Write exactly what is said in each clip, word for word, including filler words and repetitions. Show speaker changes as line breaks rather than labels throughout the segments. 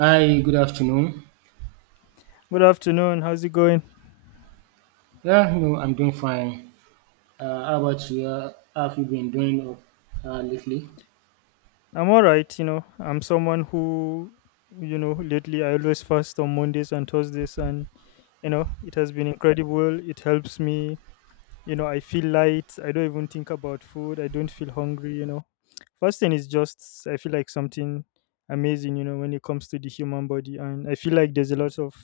Hi, good afternoon.
Good afternoon. How's it going?
Yeah, no, I'm doing fine. Uh, how about you? Uh, how have you been doing uh, lately?
I'm all right. You know, I'm someone who, you know, lately I always fast on Mondays and Thursdays, and, you know, it has been incredible. It helps me. You know, I feel light. I don't even think about food. I don't feel hungry, you know. Fasting is just, I feel like something amazing, you know, when it comes to the human body. And I feel like there's a lot of,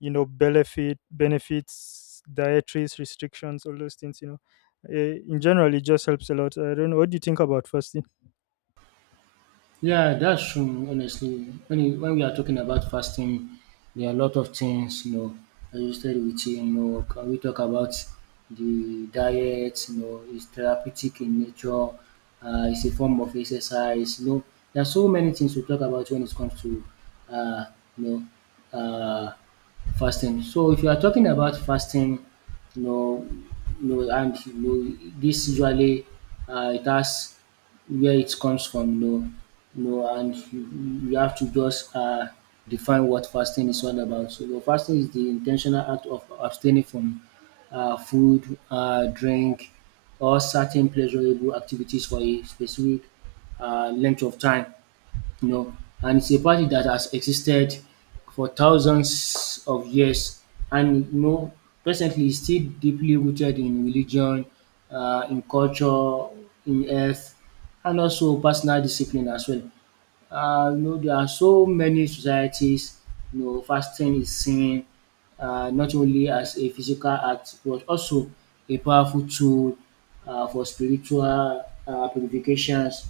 you know, benefit, benefits, dietaries, restrictions, all those things, you know. Uh, in general, it just helps a lot. I don't know. What do you think about fasting?
Yeah, that's true. Honestly, when you, when we are talking about fasting, there are a lot of things you know associated with it. You know, can we talk about the diet? You know, it's therapeutic in nature. Uh, it's a form of exercise. You know, there are so many things to talk about when it comes to uh, you know uh, fasting. So if you are talking about fasting, you know, you know, and you know, this usually uh, it has where it comes from, you know, you know, and you, you have to just uh, define what fasting is all about. So, you fasting is the intentional act of abstaining from uh, food, uh, drink, or certain pleasurable activities for a specific uh, length of time, you know, and it's a practice that has existed for thousands of years, and you know, presently it's still deeply rooted in religion, uh, in culture, in health, and also personal discipline as well. Uh, you know, there are so many societies, you know, fasting is seen uh, not only as a physical act, but also a powerful tool uh, for spiritual uh, purifications,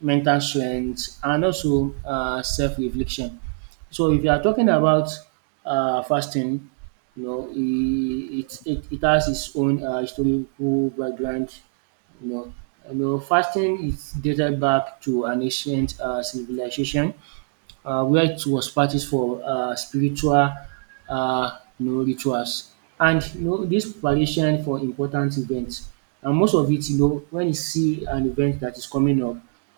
mental strength, and also uh, self-reflection. So if you are talking about uh, fasting, you know, it, it, it has its own uh, historical background, you know, you know, fasting is dated back to an ancient uh, civilization uh, where it was practiced for uh, spiritual uh, you know, rituals. And you know, this preparation for important events, and most of it, you know, when you see an event that is coming up,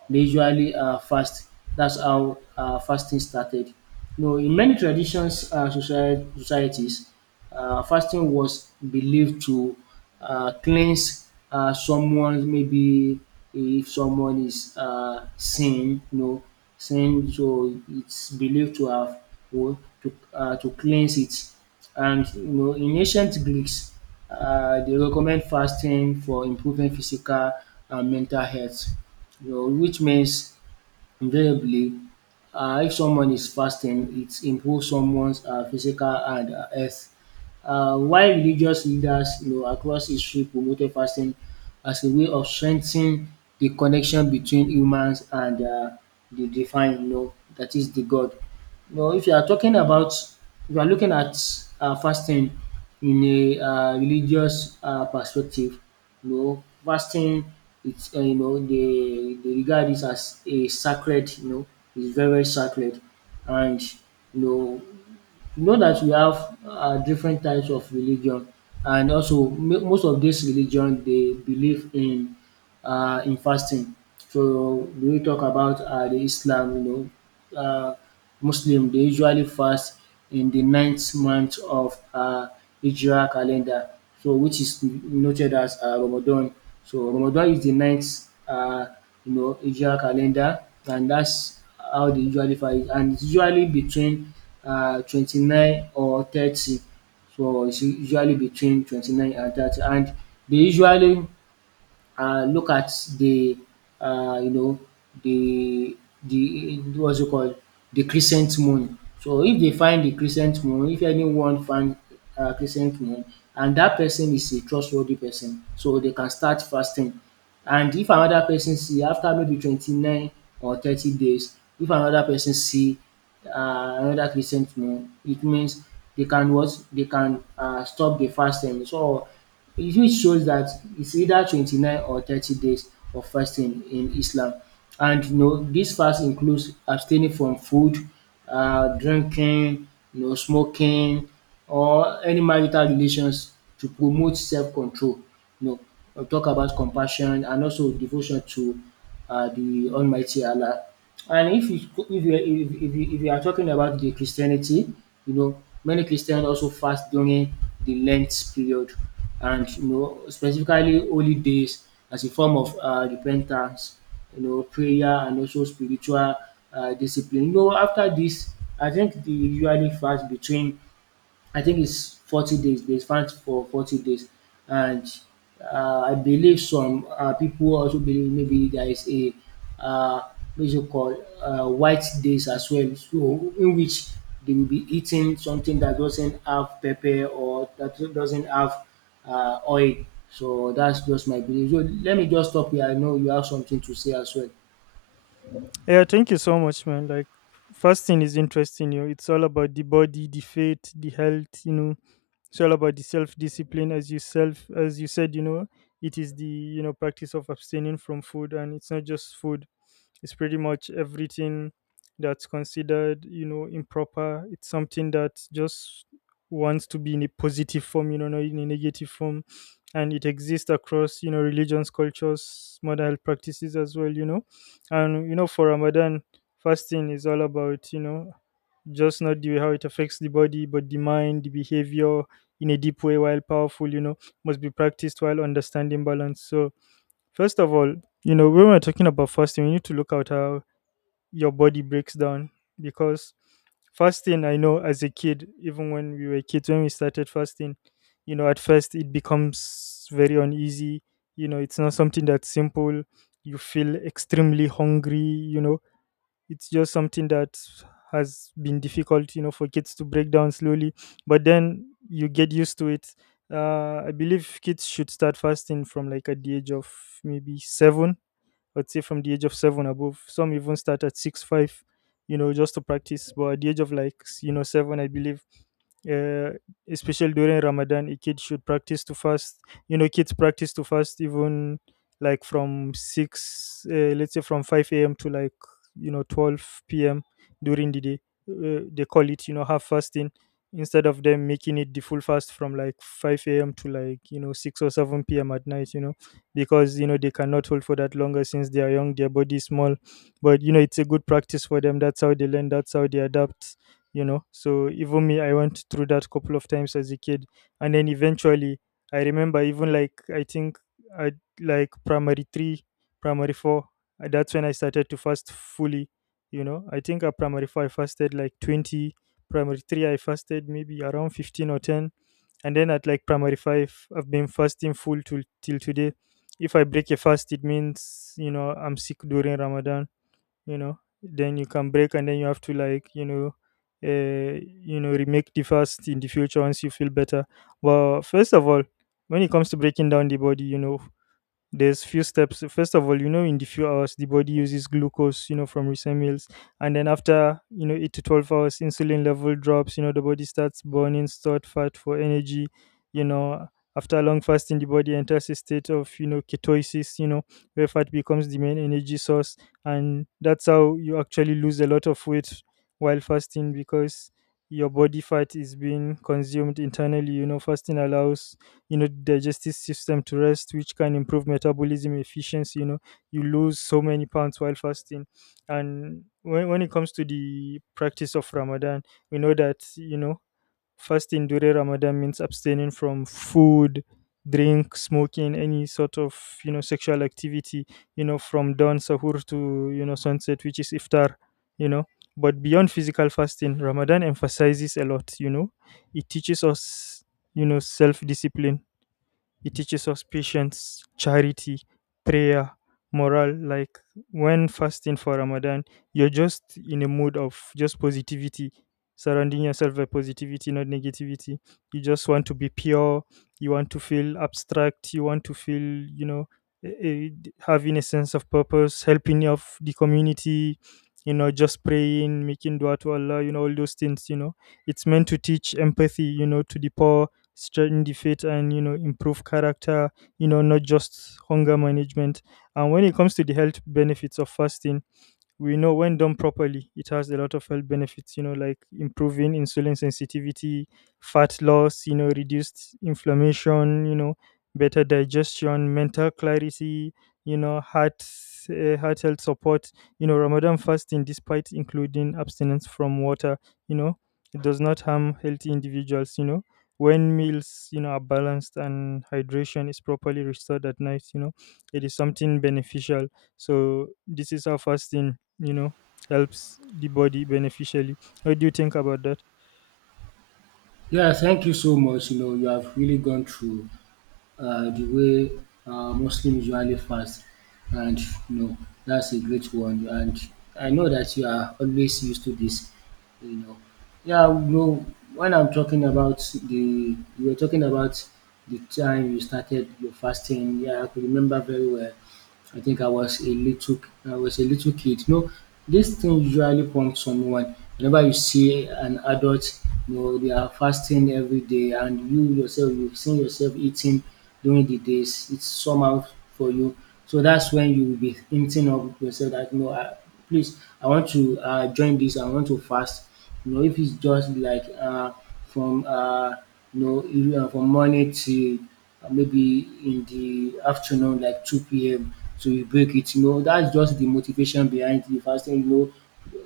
they usually uh, fast. That's how uh, fasting started. You know, in many traditions, uh, society, societies, uh, fasting was believed to uh, cleanse uh, someone. Maybe if someone is uh, sin, you know, sin, so it's believed to have you to uh, to cleanse it. And you know, in ancient greeks, uh, they recommend fasting for improving physical and mental health, you know, which means invariably, uh, if someone is fasting, it improves someone's uh, physical and uh, health. Uh, while religious leaders, you know, across history promoted fasting as a way of strengthening the connection between humans and uh, the divine, you know, that is the God. Well, if you are talking about if you are looking at um fasting in a um religious um perspective, you know, fasting, it's um you know, dey dey regard it as a sacred, you know, is very very sacred. And you know, you know that we have um different types of religion, and also mo- most of dis religion they believe in uh, in fasting. So we will talk about uh, the Islam, you know, uh, Muslim, they usually fast in the ninth month of uh, Hijrah calendar, so which is noted as uh, Ramadan. So Ramadan is the ninth, uh, you know, Hijrah calendar, and that's how they usually fast, and it's usually between uh, twenty nine or thirty. So it's usually between 29 and 30, and they usually uh, look at the uh, you know the the what's it called the crescent moon. So if they find the crescent moon, if anyone find uh, crescent moon, and that person is a trustworthy person, so they can start fasting. And if another person see after maybe twenty nine or thirty days, if another person see uh, another crescent moon, it means they can what they can uh, stop the fasting. So it which shows that it's either twenty nine or thirty days of fasting in Islam. And you know, this fast includes abstaining from food, um drinking, you know, smoking, or any marital relations to promote self control. No, uh, talk about compassion and also devotion to uh, the Almighty Allah. And if you if you if, if you if you are talking about the Christianity, you know, many Christians also fast during the Lent period, and you know, specifically holy days as a form of uh, repentance, you know, prayer, and also spiritual uh, discipline. You know, after this, I think they usually fast between, I think it's forty days. They fast for forty days. And uh, I believe some uh, people also believe maybe there is a, uh, what is it called, uh, white days as well. So, in which they will be eating something that doesn't have pepper or that doesn't have uh, oil. So, that's just my belief. So, let me just stop here. I know you have something to say as well.
Yeah, thank you so much, man. Like fasting is interesting, you know. It's all about the body, the faith, the health, you know. It's all about the self discipline as you self as you said, you know, it is the you know practice of abstaining from food, and it's not just food. It's pretty much everything that's considered, you know, improper. It's something that just wants to be in a positive form, you know, not in a negative form. And it exists across, you know, religions, cultures, modern health practices as well, you know. And, you know, for Ramadan, fasting is all about, you know, just not the how it affects the body, but the mind, the behavior in a deep way while powerful, you know, must be practiced while understanding balance. So first of all, you know, when we're talking about fasting, we need to look at how your body breaks down because fasting, I know as a kid, even when we were kids, when we started fasting, you know, at first it becomes very uneasy. You know, it's not something that's simple. You feel extremely hungry, you know, it's just something that has been difficult you know for kids to break down slowly, but then you get used to it. Uh, i believe kids should start fasting from like at the age of maybe seven. I'd say from the age of seven above. Some even start at six five, you know, just to practice. But at the age of like s- you know seven, I believe, uh, especially during Ramadan, a kid should practice to fast. You know, kids practice to fast even like from six, uh, let's say from five a m to like you know twelve p m during the day. Uh, they call it you know half fasting instead of them making it the full fast from like 5 a.m to like you know six or 7 p.m at night, you know because you know they cannot hold for that longer since they are young, their body is small. But you know it's a good practice for them. That's how they learn, that's how they adapt, you know so even me, I went through that couple of times as a kid. And then eventually I remember even like I think I like primary three, primary four, uh, that's when I started to fast fully. you know I think at primary four I fasted like twenty, primary three I fasted maybe around fifteen or ten, and then at like primary five I've been fasting full till till today. If I break a fast, it means, you know, I'm sick during Ramadan, you know, then you can break, and then you have to like, you know, uh, you know, remake the fast in the future once you feel better. Well, first of all, when it comes to breaking down the body, you know, there's few steps. First of all, you know in the few hours the body uses glucose you know from recent meals. And then after you know eight to twelve hours, insulin level drops. You know the body starts burning stored fat for energy. you know After long fasting, the body enters a state of, you know ketosis, you know where fat becomes the main energy source. And that's how you actually lose a lot of weight while fasting, because your body fat is being consumed internally. you know fasting allows, you know digestive system to rest, which can improve metabolism efficiency. you know you lose so many pounds while fasting. And when, when it comes to the practice of Ramadan, we know that you know fasting during Ramadan means abstaining from food, drink, smoking, any sort of, you know sexual activity, you know from dawn sahur to, you know sunset, which is iftar. you know but beyond physical fasting, Ramadan emphasizes a lot. you know it teaches us, you know self discipline. It teaches us patience, charity, prayer, morale. Like when fasting for Ramadan, you're just in a mood of just positivity, surrounding yourself by positivity, not negativity. You just want to be pure. You want to feel abstract. You want to feel, you know, eh, eh, d- having a sense of purpose, helping of the community, you know, just praying, making dua to Allah, you know, all those things, you know. It's meant to teach empathy, you know, to the poor, strengthen the faith, and you know improve character, you know not just hunger management. And when it comes to the health benefits of fasting, we know when done properly, it has a lot of health benefits, you know, like improving insulin sensitivity, fat loss, you know, reduced inflammation, you know, better digestion, mental clarity, you know, heart, uh, heart health support, you know, Ramadan fasting, despite including abstinence from water, you know, it does not harm healthy individuals, you know, when meals, you know, are balanced and hydration is properly restored at night, you know, it is something beneficial. So this is how fasting you know helps the body beneficially. What do you think about that?
Yeah, thank you so much. You know, you have really gone through uh, the way uh, Muslims usually fast, and you know, that's a great one. And I know that you are always used to this, you know. Yeah, you know, when I'm talking about the you were talking about the time you started your fasting. Yeah, I could remember very well. I think I was a little I was a little kid. You know, this thing usually prompts someone. Whenever you see an adult, you know, they are fasting every day, and you yourself you've seen yourself eating during the days, it's somehow for you. So that's when you will be hinting of yourself that, no, I please I want to uh, join this, I want to fast. You know, if it's just like uh, from uh, you know you- uh, from morning to uh, maybe in the afternoon, like two p m. So you break it. You know, that's just the motivation behind the fasting. You know,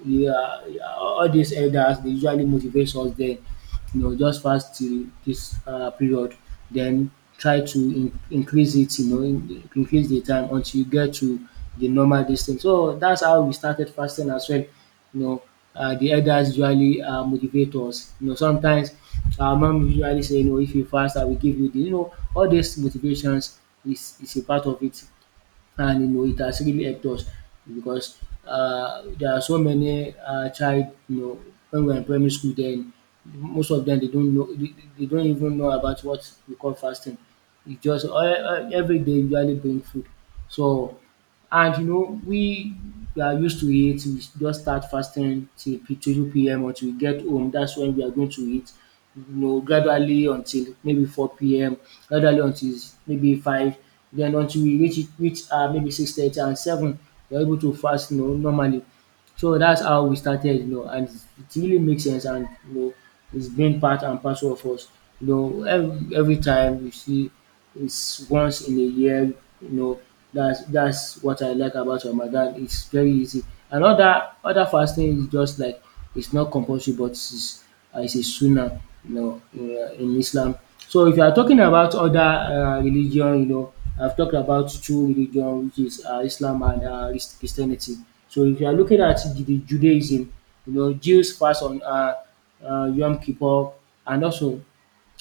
yeah, all these elders, they usually motivate us then, you know, just fast to this uh, period, then try to in- increase it, you know, in- increase the time until you get to the normal distance. So that's how we started fasting as well. You know, uh, the elders usually uh, motivate us. You know, sometimes our mom usually say, you know, if you fast, I will give you the, you know, all these motivations is, is a part of it. And you know, it has really helped us because uh, there are so many uh, child, you know, when we are in primary school then, most of them they don't know, they, they don't even know about what we call fasting. It's just uh, uh, every day usually bring food. So, and you know, we we are used to it. We just start fasting till p- two p m until we get home. That's when we are going to eat. You know, gradually until maybe four p m. Gradually until maybe five. Then until we reach it- reach uh, maybe six thirty and seven, we are able to fast. You know, normally. So that's how we started, you know, and it really makes sense. And you know, it's been part and parcel of us. You know, every, every time you see, it's once in a year, you know, that's that's what I like about Ramadan. It's very easy. And other other fasting is just like, it's not compulsory, but it's uh, is a sunnah, you know, in uh, in Islam. So if you are talking about other um religion, you know, I've talked about two religion, which is um Islam and um Christianity. So if you are looking at the the Judaism, you know, Jews fast on um um Yom Kippur, and also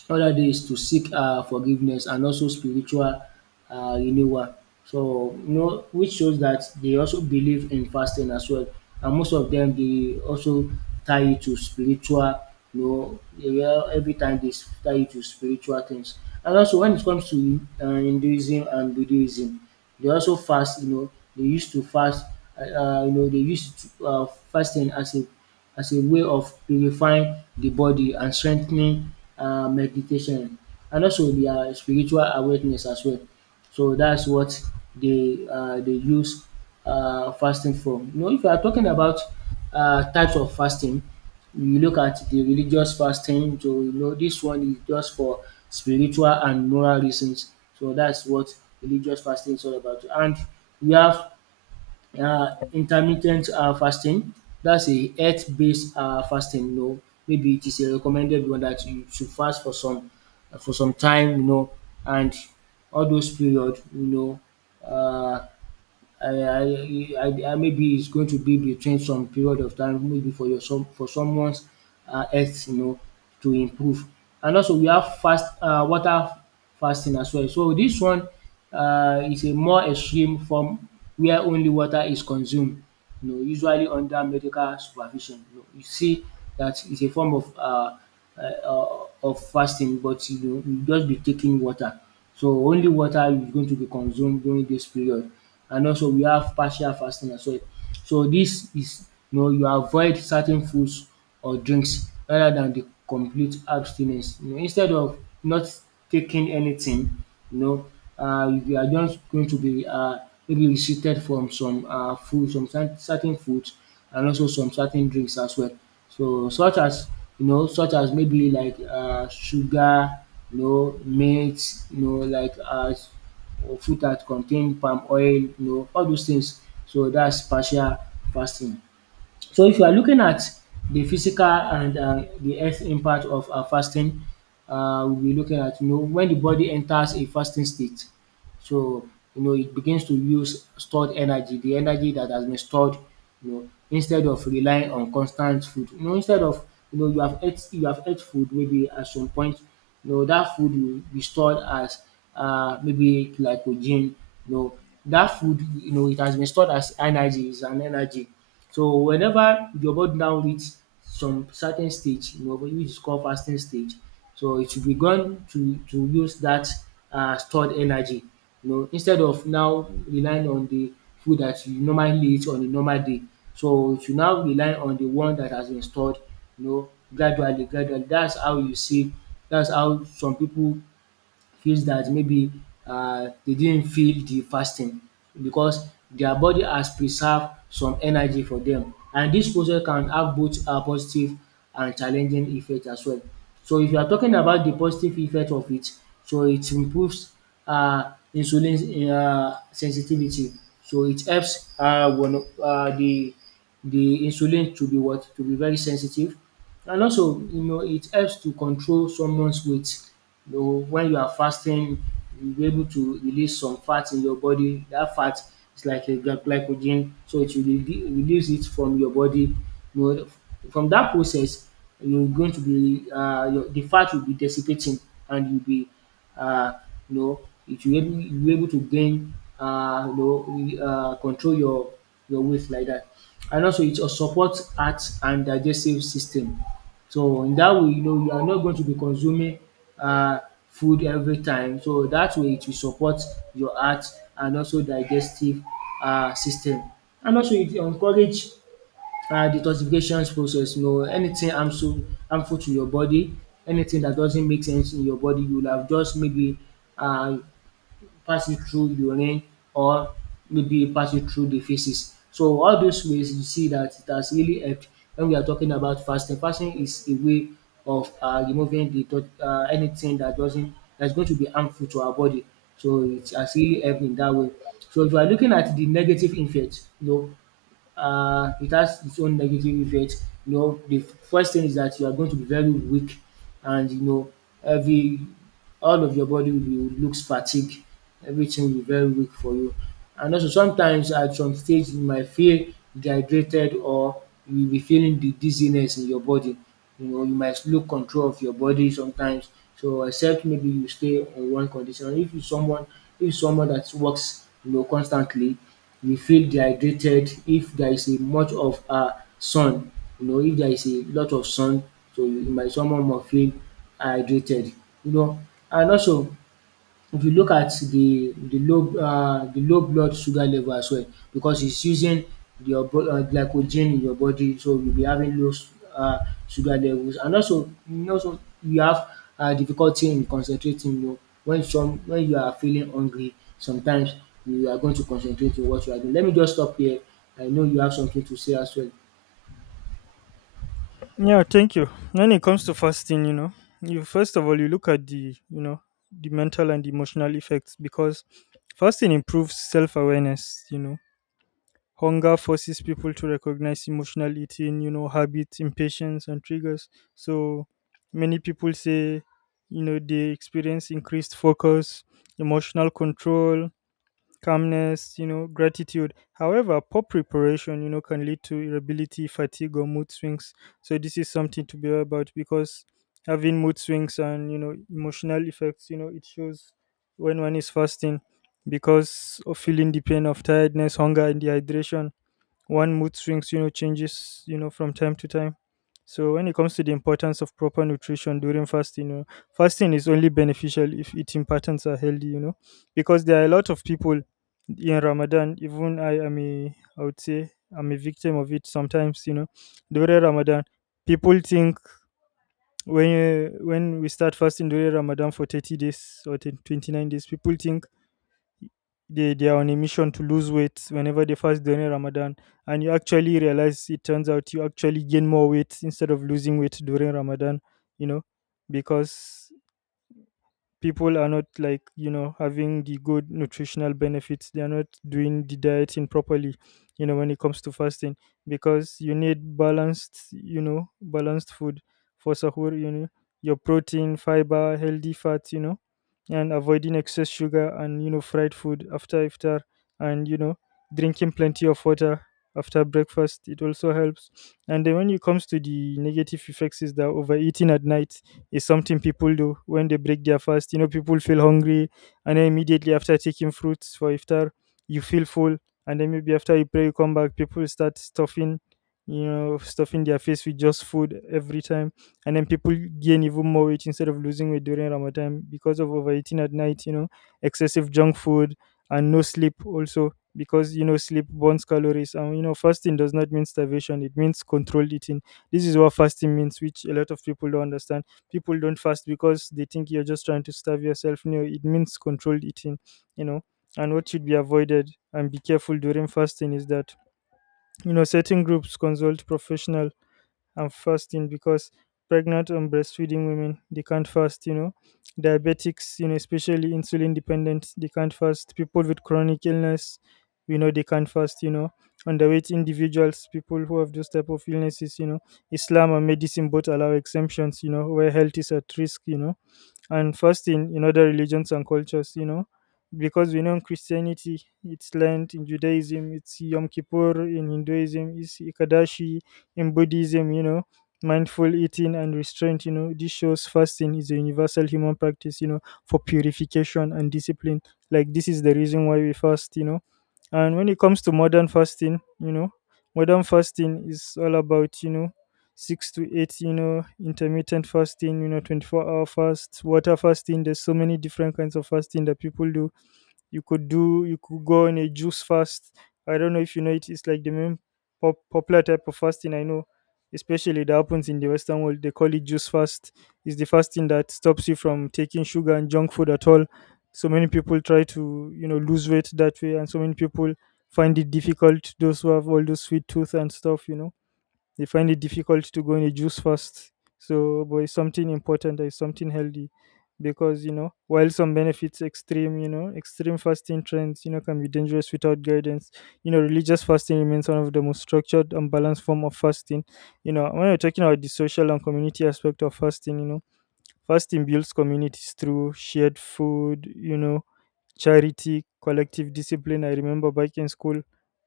all dat is to seek um forgiveness and also spiritual um renewal. So you know, which shows that they also believe in fasting as well. And most of them, they also tie it to spiritual, you know, they will- every time dey tie it to spiritual things. And also when it comes to um Hinduism and Buddhism, they also fast, you know, they used to fast, um you know, dey use um fasting as a as a way of purifying the body and strengthening uh, meditation and also their spiritual awareness as well. So that's what they uh, they use uh, fasting for. You know, if you are talking about uh, types of fasting, you look at the religious fasting, so you know, this one is just for spiritual and moral reasons. So that's what religious fasting is all about. And we have uh, intermittent uh, fasting. That's a health based uh, fasting. You know, maybe it is a recommended one that you should fast for some for some time. You know, and all those period. You know, uh, I I I I maybe it's going to be between some period of time maybe for your some for someone's um health, you know, to improve. And also we have fast um water fasting as well. So this one um is a more extreme form where only water is consumed, you know, usually under medical supervision. You know, you see that it's a form of uh, uh, uh, of fasting, but you know, you just be taking water. So only water is going to be consumed during this period. And also we have partial fasting as well. So this is you know, you avoid certain foods or drinks rather than the complete abstinence. You know, instead of not taking anything, you know, uh, you are just going to be uh, maybe restricted from some uh, food, some cer- certain foods, and also some certain drinks as well. So such as you know, such as maybe like uh, sugar, you know, meat, you know, like uh, or food that contain palm oil, you know, all those things. So that's partial fasting. So if you are looking at the physical and uh, the health impact of uh, fasting, uh, we'll be looking at you know when the body enters a fasting state, so you know it begins to use stored energy, the energy that has been stored, you know, instead of relying on constant food. You know, instead of you know you have ate you have ate food maybe at some point, you know that food will be stored as uh, maybe glycogen. You know that food you know it has been stored as energy, is an energy. So whenever your body now reach some certain stage, you know which is called fasting stage, so it should be gone to to use that um stored energy, you know instead of now relying on the food that you normally eat on a normal day. So you should now rely on the one that has been stored, you know gradually gradually That's how you see. That's how Some people feels that maybe um they didn't feel the fasting because their body has preserved some energy for them, and this process can have both um positive and challenging effect as well. So if you are talking about the positive effect of it, so it improves um insulin um sensitivity. So it helps um um the the insulin to be what? To be very sensitive, and also, you know, it helps to control someone's weight. You know, when you are fasting, you'll be able to release some fat in your body. That fat is like a gly- glycogen, so it will rele- release it from your body. You know, from that process, you're going to be uh, your, the fat will be dissipating, and you'll be uh, you know, you should be able, you be able to gain, uh, you know, uh, control your your weight like that. And also, it also supports heart and digestive system. So in that way, you know, you are not going to be consuming uh, food every time. So that way, it will support your heart and also digestive uh, system. And also, it encourage um detoxification process. You know anything harmful harmful to your body, anything that doesn't make sense in your body you will have just maybe um pass it through urine or maybe pass it through the faeces. So all those ways you see that it has really helped when we are talking about fasting. Fasting is a way of um removing the tot um anything that doesn't that is going to be harmful to our body. So it has really helped in that way. So if you are looking at the negative effect, you know uh, it has its own negative effect. You know, the f- first thing is that you are going to be very weak, and you know, every all of your body will be looks fatigued. Everything will be very weak for you. And also, sometimes at some stage you might feel dehydrated, or you will be feeling the dizziness in your body. You know, you might lose control of your body sometimes. So except maybe you stay on one condition. If you someone if someone that works, you know, constantly, you feel dehydrated if there is a much of um sun, you know, if there is a lot of sun, so you might someone might feel hydrated, you know. And also, if you look at the the low uh the low blood sugar level as well, because it's using your bo- uh, glycogen in your body, so you'll be having low s- uh sugar levels, and also you also you have um difficulty in concentrating, you know, when some when you are feeling hungry sometimes, you are going to concentrate in what you are doing. Let me just stop here. I know you have something to say as well.
Yeah, thank you. When it comes to fasting, you know you first of all you look at the, you know the mental and emotional effects, because fasting improves self-awareness. you know hunger forces people to recognize emotional eating, you know habits, impatience, and triggers. So many people say you know they experience increased focus, emotional control, calmness, you know, gratitude. However, poor preparation, you know, can lead to irritability, fatigue, or mood swings. So this is something to be aware about, because having mood swings and you know emotional effects, you know, it shows when one is fasting because of feeling the pain of tiredness, hunger, and dehydration, one mood swings, you know changes, you know from time to time. So when it comes to the importance of proper nutrition during fasting, you know, fasting is only beneficial if eating patterns are healthy. you know because there are a lot of people in Ramadan, even i am a I would say I'm a victim of it sometimes. you know during Ramadan people think when you, when we start fasting during Ramadan for thirty days or ten twenty-nine days, people think they they are on a mission to lose weight whenever they fast during Ramadan, and you actually realize it turns out you actually gain more weight instead of losing weight during Ramadan, you know, because people are not like you know having the good nutritional benefits, they are not doing the dieting properly, you know when it comes to fasting, because you need balanced, you know balanced food for sahur. you know your protein, fiber, healthy fats, you know and avoiding excess sugar and you know fried food after iftar. And you know drinking plenty of water after breakfast it also helps. And then when it comes to the negative effects is that overeating at night is something people do when they break their fast. You know, people feel hungry, and then immediately after taking fruits for iftar, you feel full, and then maybe after you pray, you come back, people start stuffing, you know, stuffing their face with just food every time, and then people gain even more weight instead of losing weight during Ramadan because of overeating at night. You know, excessive junk food and no sleep also, because you know sleep burns calories. And you know fasting does not mean starvation, it means controlled eating. This is what fasting means, which a lot of people don't understand. People don't fast because they think you're just trying to starve yourself. No, it means controlled eating, you know. And what should be avoided and be careful during fasting is that, you know, certain groups consult professional and fasting because pregnant and breastfeeding women, they can't fast, you know. Diabetics, you know, especially insulin dependent, they can't fast. People with chronic illness, you know, they can't fast, you know. Underweight individuals, people who have those type of illnesses, you know. Islam and medicine both allow exemptions, you know, where health is at risk, you know. And fasting in in other religions and cultures, you know, because we know in Christianity it's Lent, in Judaism it's Yom Kippur, in Hinduism it's Ikadashi, in Buddhism, you know, mindful eating and restraint, you know, this shows fasting is a universal human practice, you know, for purification and discipline. Like, this is the reason why we fast, you know. And when it comes to modern fasting, you know, modern fasting is all about, you know, six to eight, you know, intermittent fasting, you know, twenty-four hour fast, water fasting. There's so many different kinds of fasting that people do. You could do, you could go on a juice fast. I don't know if you know it, it's like the main pop, popular type of fasting I know, especially that happens in the Western world. They call it juice fast. It's the fasting that stops you from taking sugar and junk food at all. So many people try to, you know, lose weight that way, and so many people find it difficult. Those who have all those sweet tooth and stuff, you know, they find it difficult to go in a juice fast. So, but it's something important, it's something healthy, because you know, while some benefits extreme, you know, extreme fasting trends, you know, can be dangerous without guidance. You know, religious fasting remains one of the most structured and balanced form of fasting. You know, when we're talking about the social and community aspect of fasting, you know, fasting builds communities through shared food, you know, charity, collective discipline. I remember back in school,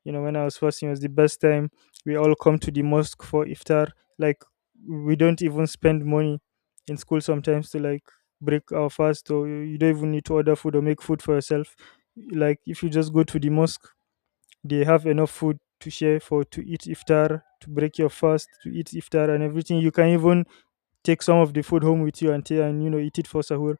you know, when I was first, it was the best time. We all come to the mosque for iftar. Like, we don't even spend money in school sometimes to, like, break our fast, or you you don't even need to order food or make food for yourself. Like, if you just go to the mosque, they have enough food to share for to eat iftar, to break your fast, to eat iftar and everything. You can even take some of the food home with you and, ta- and you know eat it for sahur.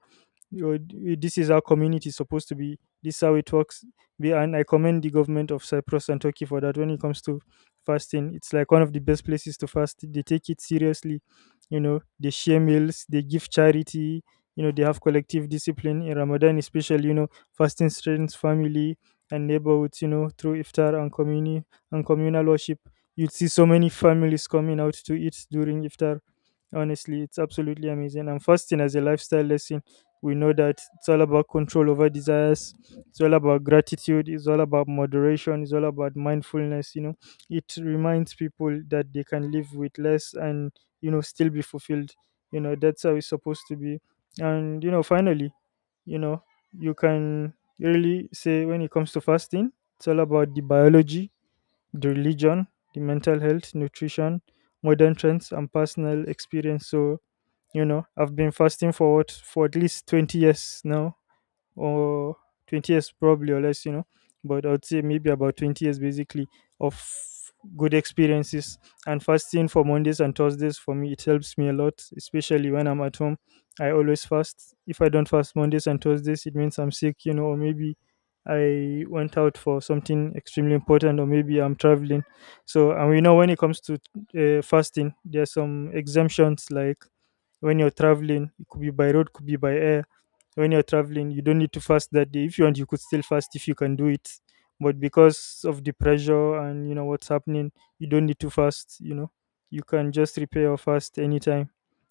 Yo, d- this is how community is supposed to be. This is how it works. Be- And I commend the government of Cyprus and Turkey for that when it comes to fasting. It's like one of the best places to fast. They take it seriously. You know, they share meals, they give charity, you know, they have collective discipline. In Ramadan, especially, you know, fasting strengthens family and neighborhoods, you know, through iftar and communi- and communal worship. You'd see so many families coming out to eat during iftar. Honestly, it's absolutely amazing. And fasting as a lifestyle lesson, we know that it's all about control over desires, it's all about gratitude, it's all about moderation, it's all about mindfulness, you know. It reminds people that they can live with less and, you know, still be fulfilled. You know, that's how it's supposed to be. And you know, finally, you know, you can really say when it comes to fasting, it's all about the biology, the religion, the mental health, nutrition, modern trends and personal experience. So you know, I've been fasting for what, for at least twenty years now, or twenty years probably or less, you know, but I would say maybe about twenty years, basically, of good experiences. And fasting for Mondays and Thursdays, for me, it helps me a lot, especially when I'm at home. I always fast. If I don't fast Mondays and Thursdays, it means I'm sick, you know, or maybe I went out for something extremely important, or maybe I'm traveling. So, and we know when it comes to uh, fasting, there are some exemptions, like when you're traveling, it could be by road, could be by air. When you're traveling, you don't need to fast that day. If you want, you could still fast if you can do it, but because of the pressure and you know what's happening, you don't need to fast, you know. You can just repair or fast anytime,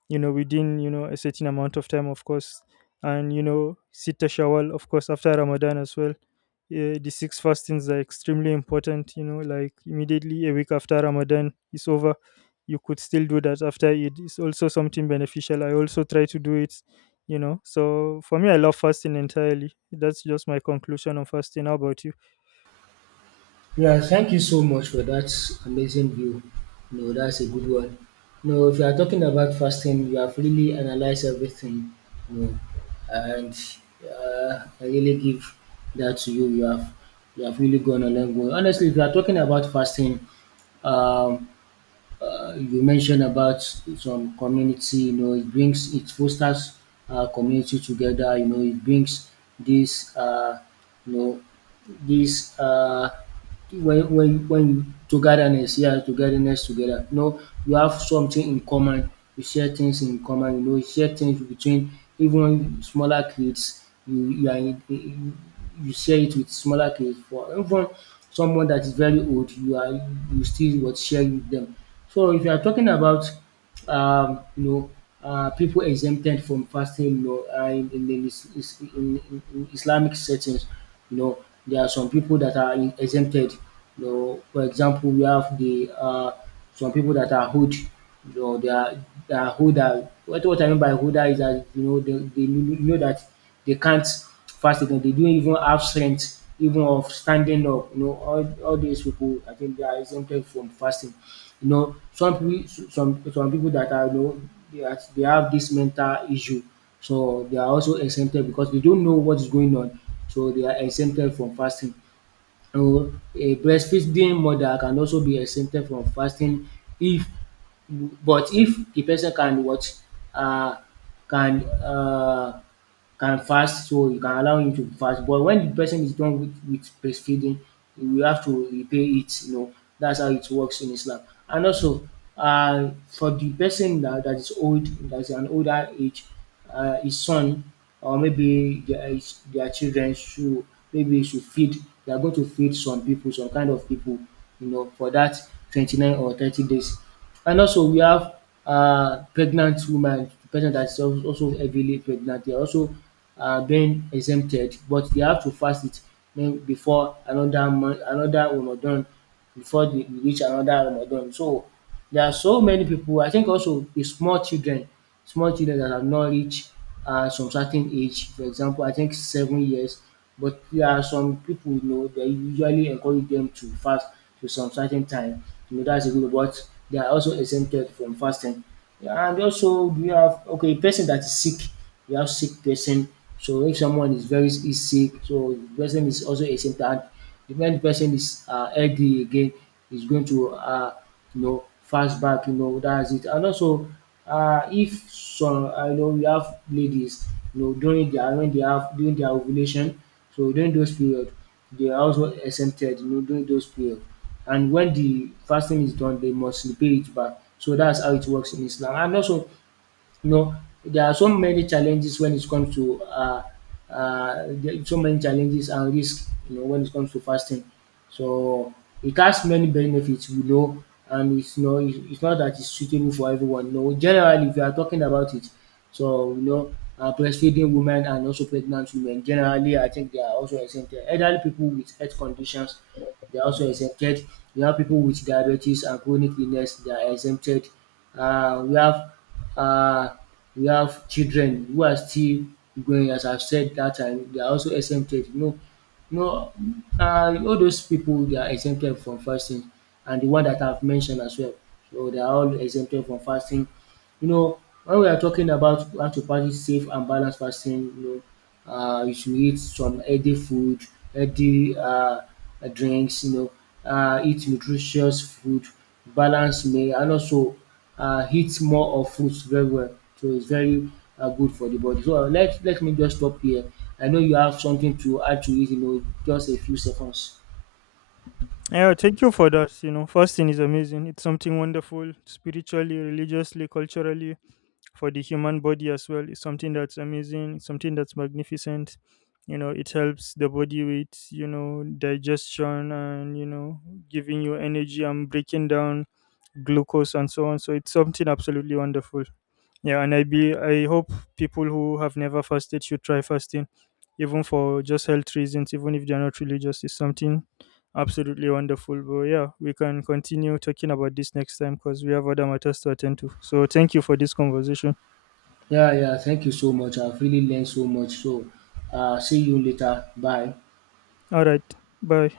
you know, within, you know, a certain amount of time, of course. And you know, sita shawwal, of course, after Ramadan as well, uh, the six fastings are extremely important, you know, like immediately a week after Ramadan is over, you could still do that after. It is also something beneficial, I also try to do it, you know. So for me, I love fasting entirely. That's just my conclusion on fasting. How about you?
Yeah, thank you so much for that amazing view. No, that's a good one. No, if you are talking about fasting, you have really analyzed everything. No, and uh, I really give that to you. You have you have really gone a long way. Honestly, if you are talking about fasting, um, uh, you mentioned about some community. You know, it brings, it fosters uh, community together. You know, it brings this uh, you know this. Uh, when when when you togetherness, yes, togetherness together, you know, you have something in common, you share things in common, you know, you share things between even smaller kids, you you are in in- you share it with smaller kids, for even someone that is very old, you are you still what share with them. So if you are talking about um, you know, uh, people exempted from fasting, you know, uh, in, in, the is- is- in, in, in Islamic settings, you know, there are some people that are in- exempted. You know, for example, we have the uh, some people that are hood, you know, they are they are huda. What what I mean by huda is that, you know, they, they kn- know that they can't fast again. They don't even have strength even of standing up. You know, all, all these people, I think they are exempted from fasting. You know, some people, some some people that are, you know, they, are, they have this mental issue, so they are also exempted because they don't know what is going on, so they are exempted from fasting. You know, a breastfeeding mother can also be exempted from fasting if but if the person can what, uh, can uh, can fast, so you can allow him to fast, but when the person is done with with breastfeeding, you have to repay it, you know, that's how it works in Islam. And also, uh, for the person that that is old, that is an older age, uh, his son, or maybe their his their children should, maybe should feed they are going to feed some people, some kind of people. you know for that twenty nine or thirty days. And also we have um pregnant woman, person that is al- also heavily pregnant, they are also um being exempted, but they have to fast it um before another month, another Ramadan, before they reach another Ramadan. So there are so many people. I think also the small children, small children that have not reached um some certain age, for example, I think seven years, but there are some people, you know They usually encourage them to fast to some certain time, you know, that's a rule, but they are also exempted from fasting. Yeah. And also, do you have, okay, person that is sick, you have sick person, so if someone is very is sick, so the person is also exempted, and if when the person is uh healthy again, is going to uh you know fast back, you know, that's it. And also, uh, if some I know we have ladies, you know, during their when they have during their ovulation, so during those period they are also exempted, you know, during those period, and when the fasting is done they must repay it back, so that's how it works in Islam. And also, you know, there are so many challenges when it comes to uh, uh, there- so many challenges and risk. You know, when it comes to fasting, so it has many benefits. You know, and it's not it's not that it's suitable for everyone. You know, generally, if you are talking about it, so, you know, uh, breastfeeding women and also pregnant women generally, I think they are also exempted. Elderly people with health conditions, they are also exempted. We have people with diabetes and chronic illness. They are exempted. Uh, we have uh, we have children who are still growing. As I've said that time, they are also exempted. You know, you know, uh, all those people, they are exempted from fasting, and the one that I've mentioned as well. So they are all exempted from fasting. You know, when we are talking about how to practice safe and balanced fasting, you know, uh, you should eat some healthy food, healthy uh, drinks, you know, uh, eat nutritious food, balance meal, and also uh, eat more of fruits very well. So it's very uh, good for the body. So, uh, let let me just stop here. I know you have something to add to it, you know, just a few seconds.
Yeah, thank you for that. You know, fasting is amazing, it's something wonderful, spiritually, religiously, culturally, for the human body as well. Is something that's amazing, it's something that's magnificent. You know, it helps the body with, you know, digestion and, you know, giving you energy and breaking down glucose and so on. So it's something absolutely wonderful. Yeah, and I be I hope people who have never fasted should try fasting, even for just health reasons, even if they're not religious. It's something absolutely wonderful. But yeah, we can continue talking about this next time because we have other matters to attend to. So thank you for this conversation.
Yeah, yeah. Thank you so much. I've really learned so much. So, uh, see you later. Bye.
All right. Bye.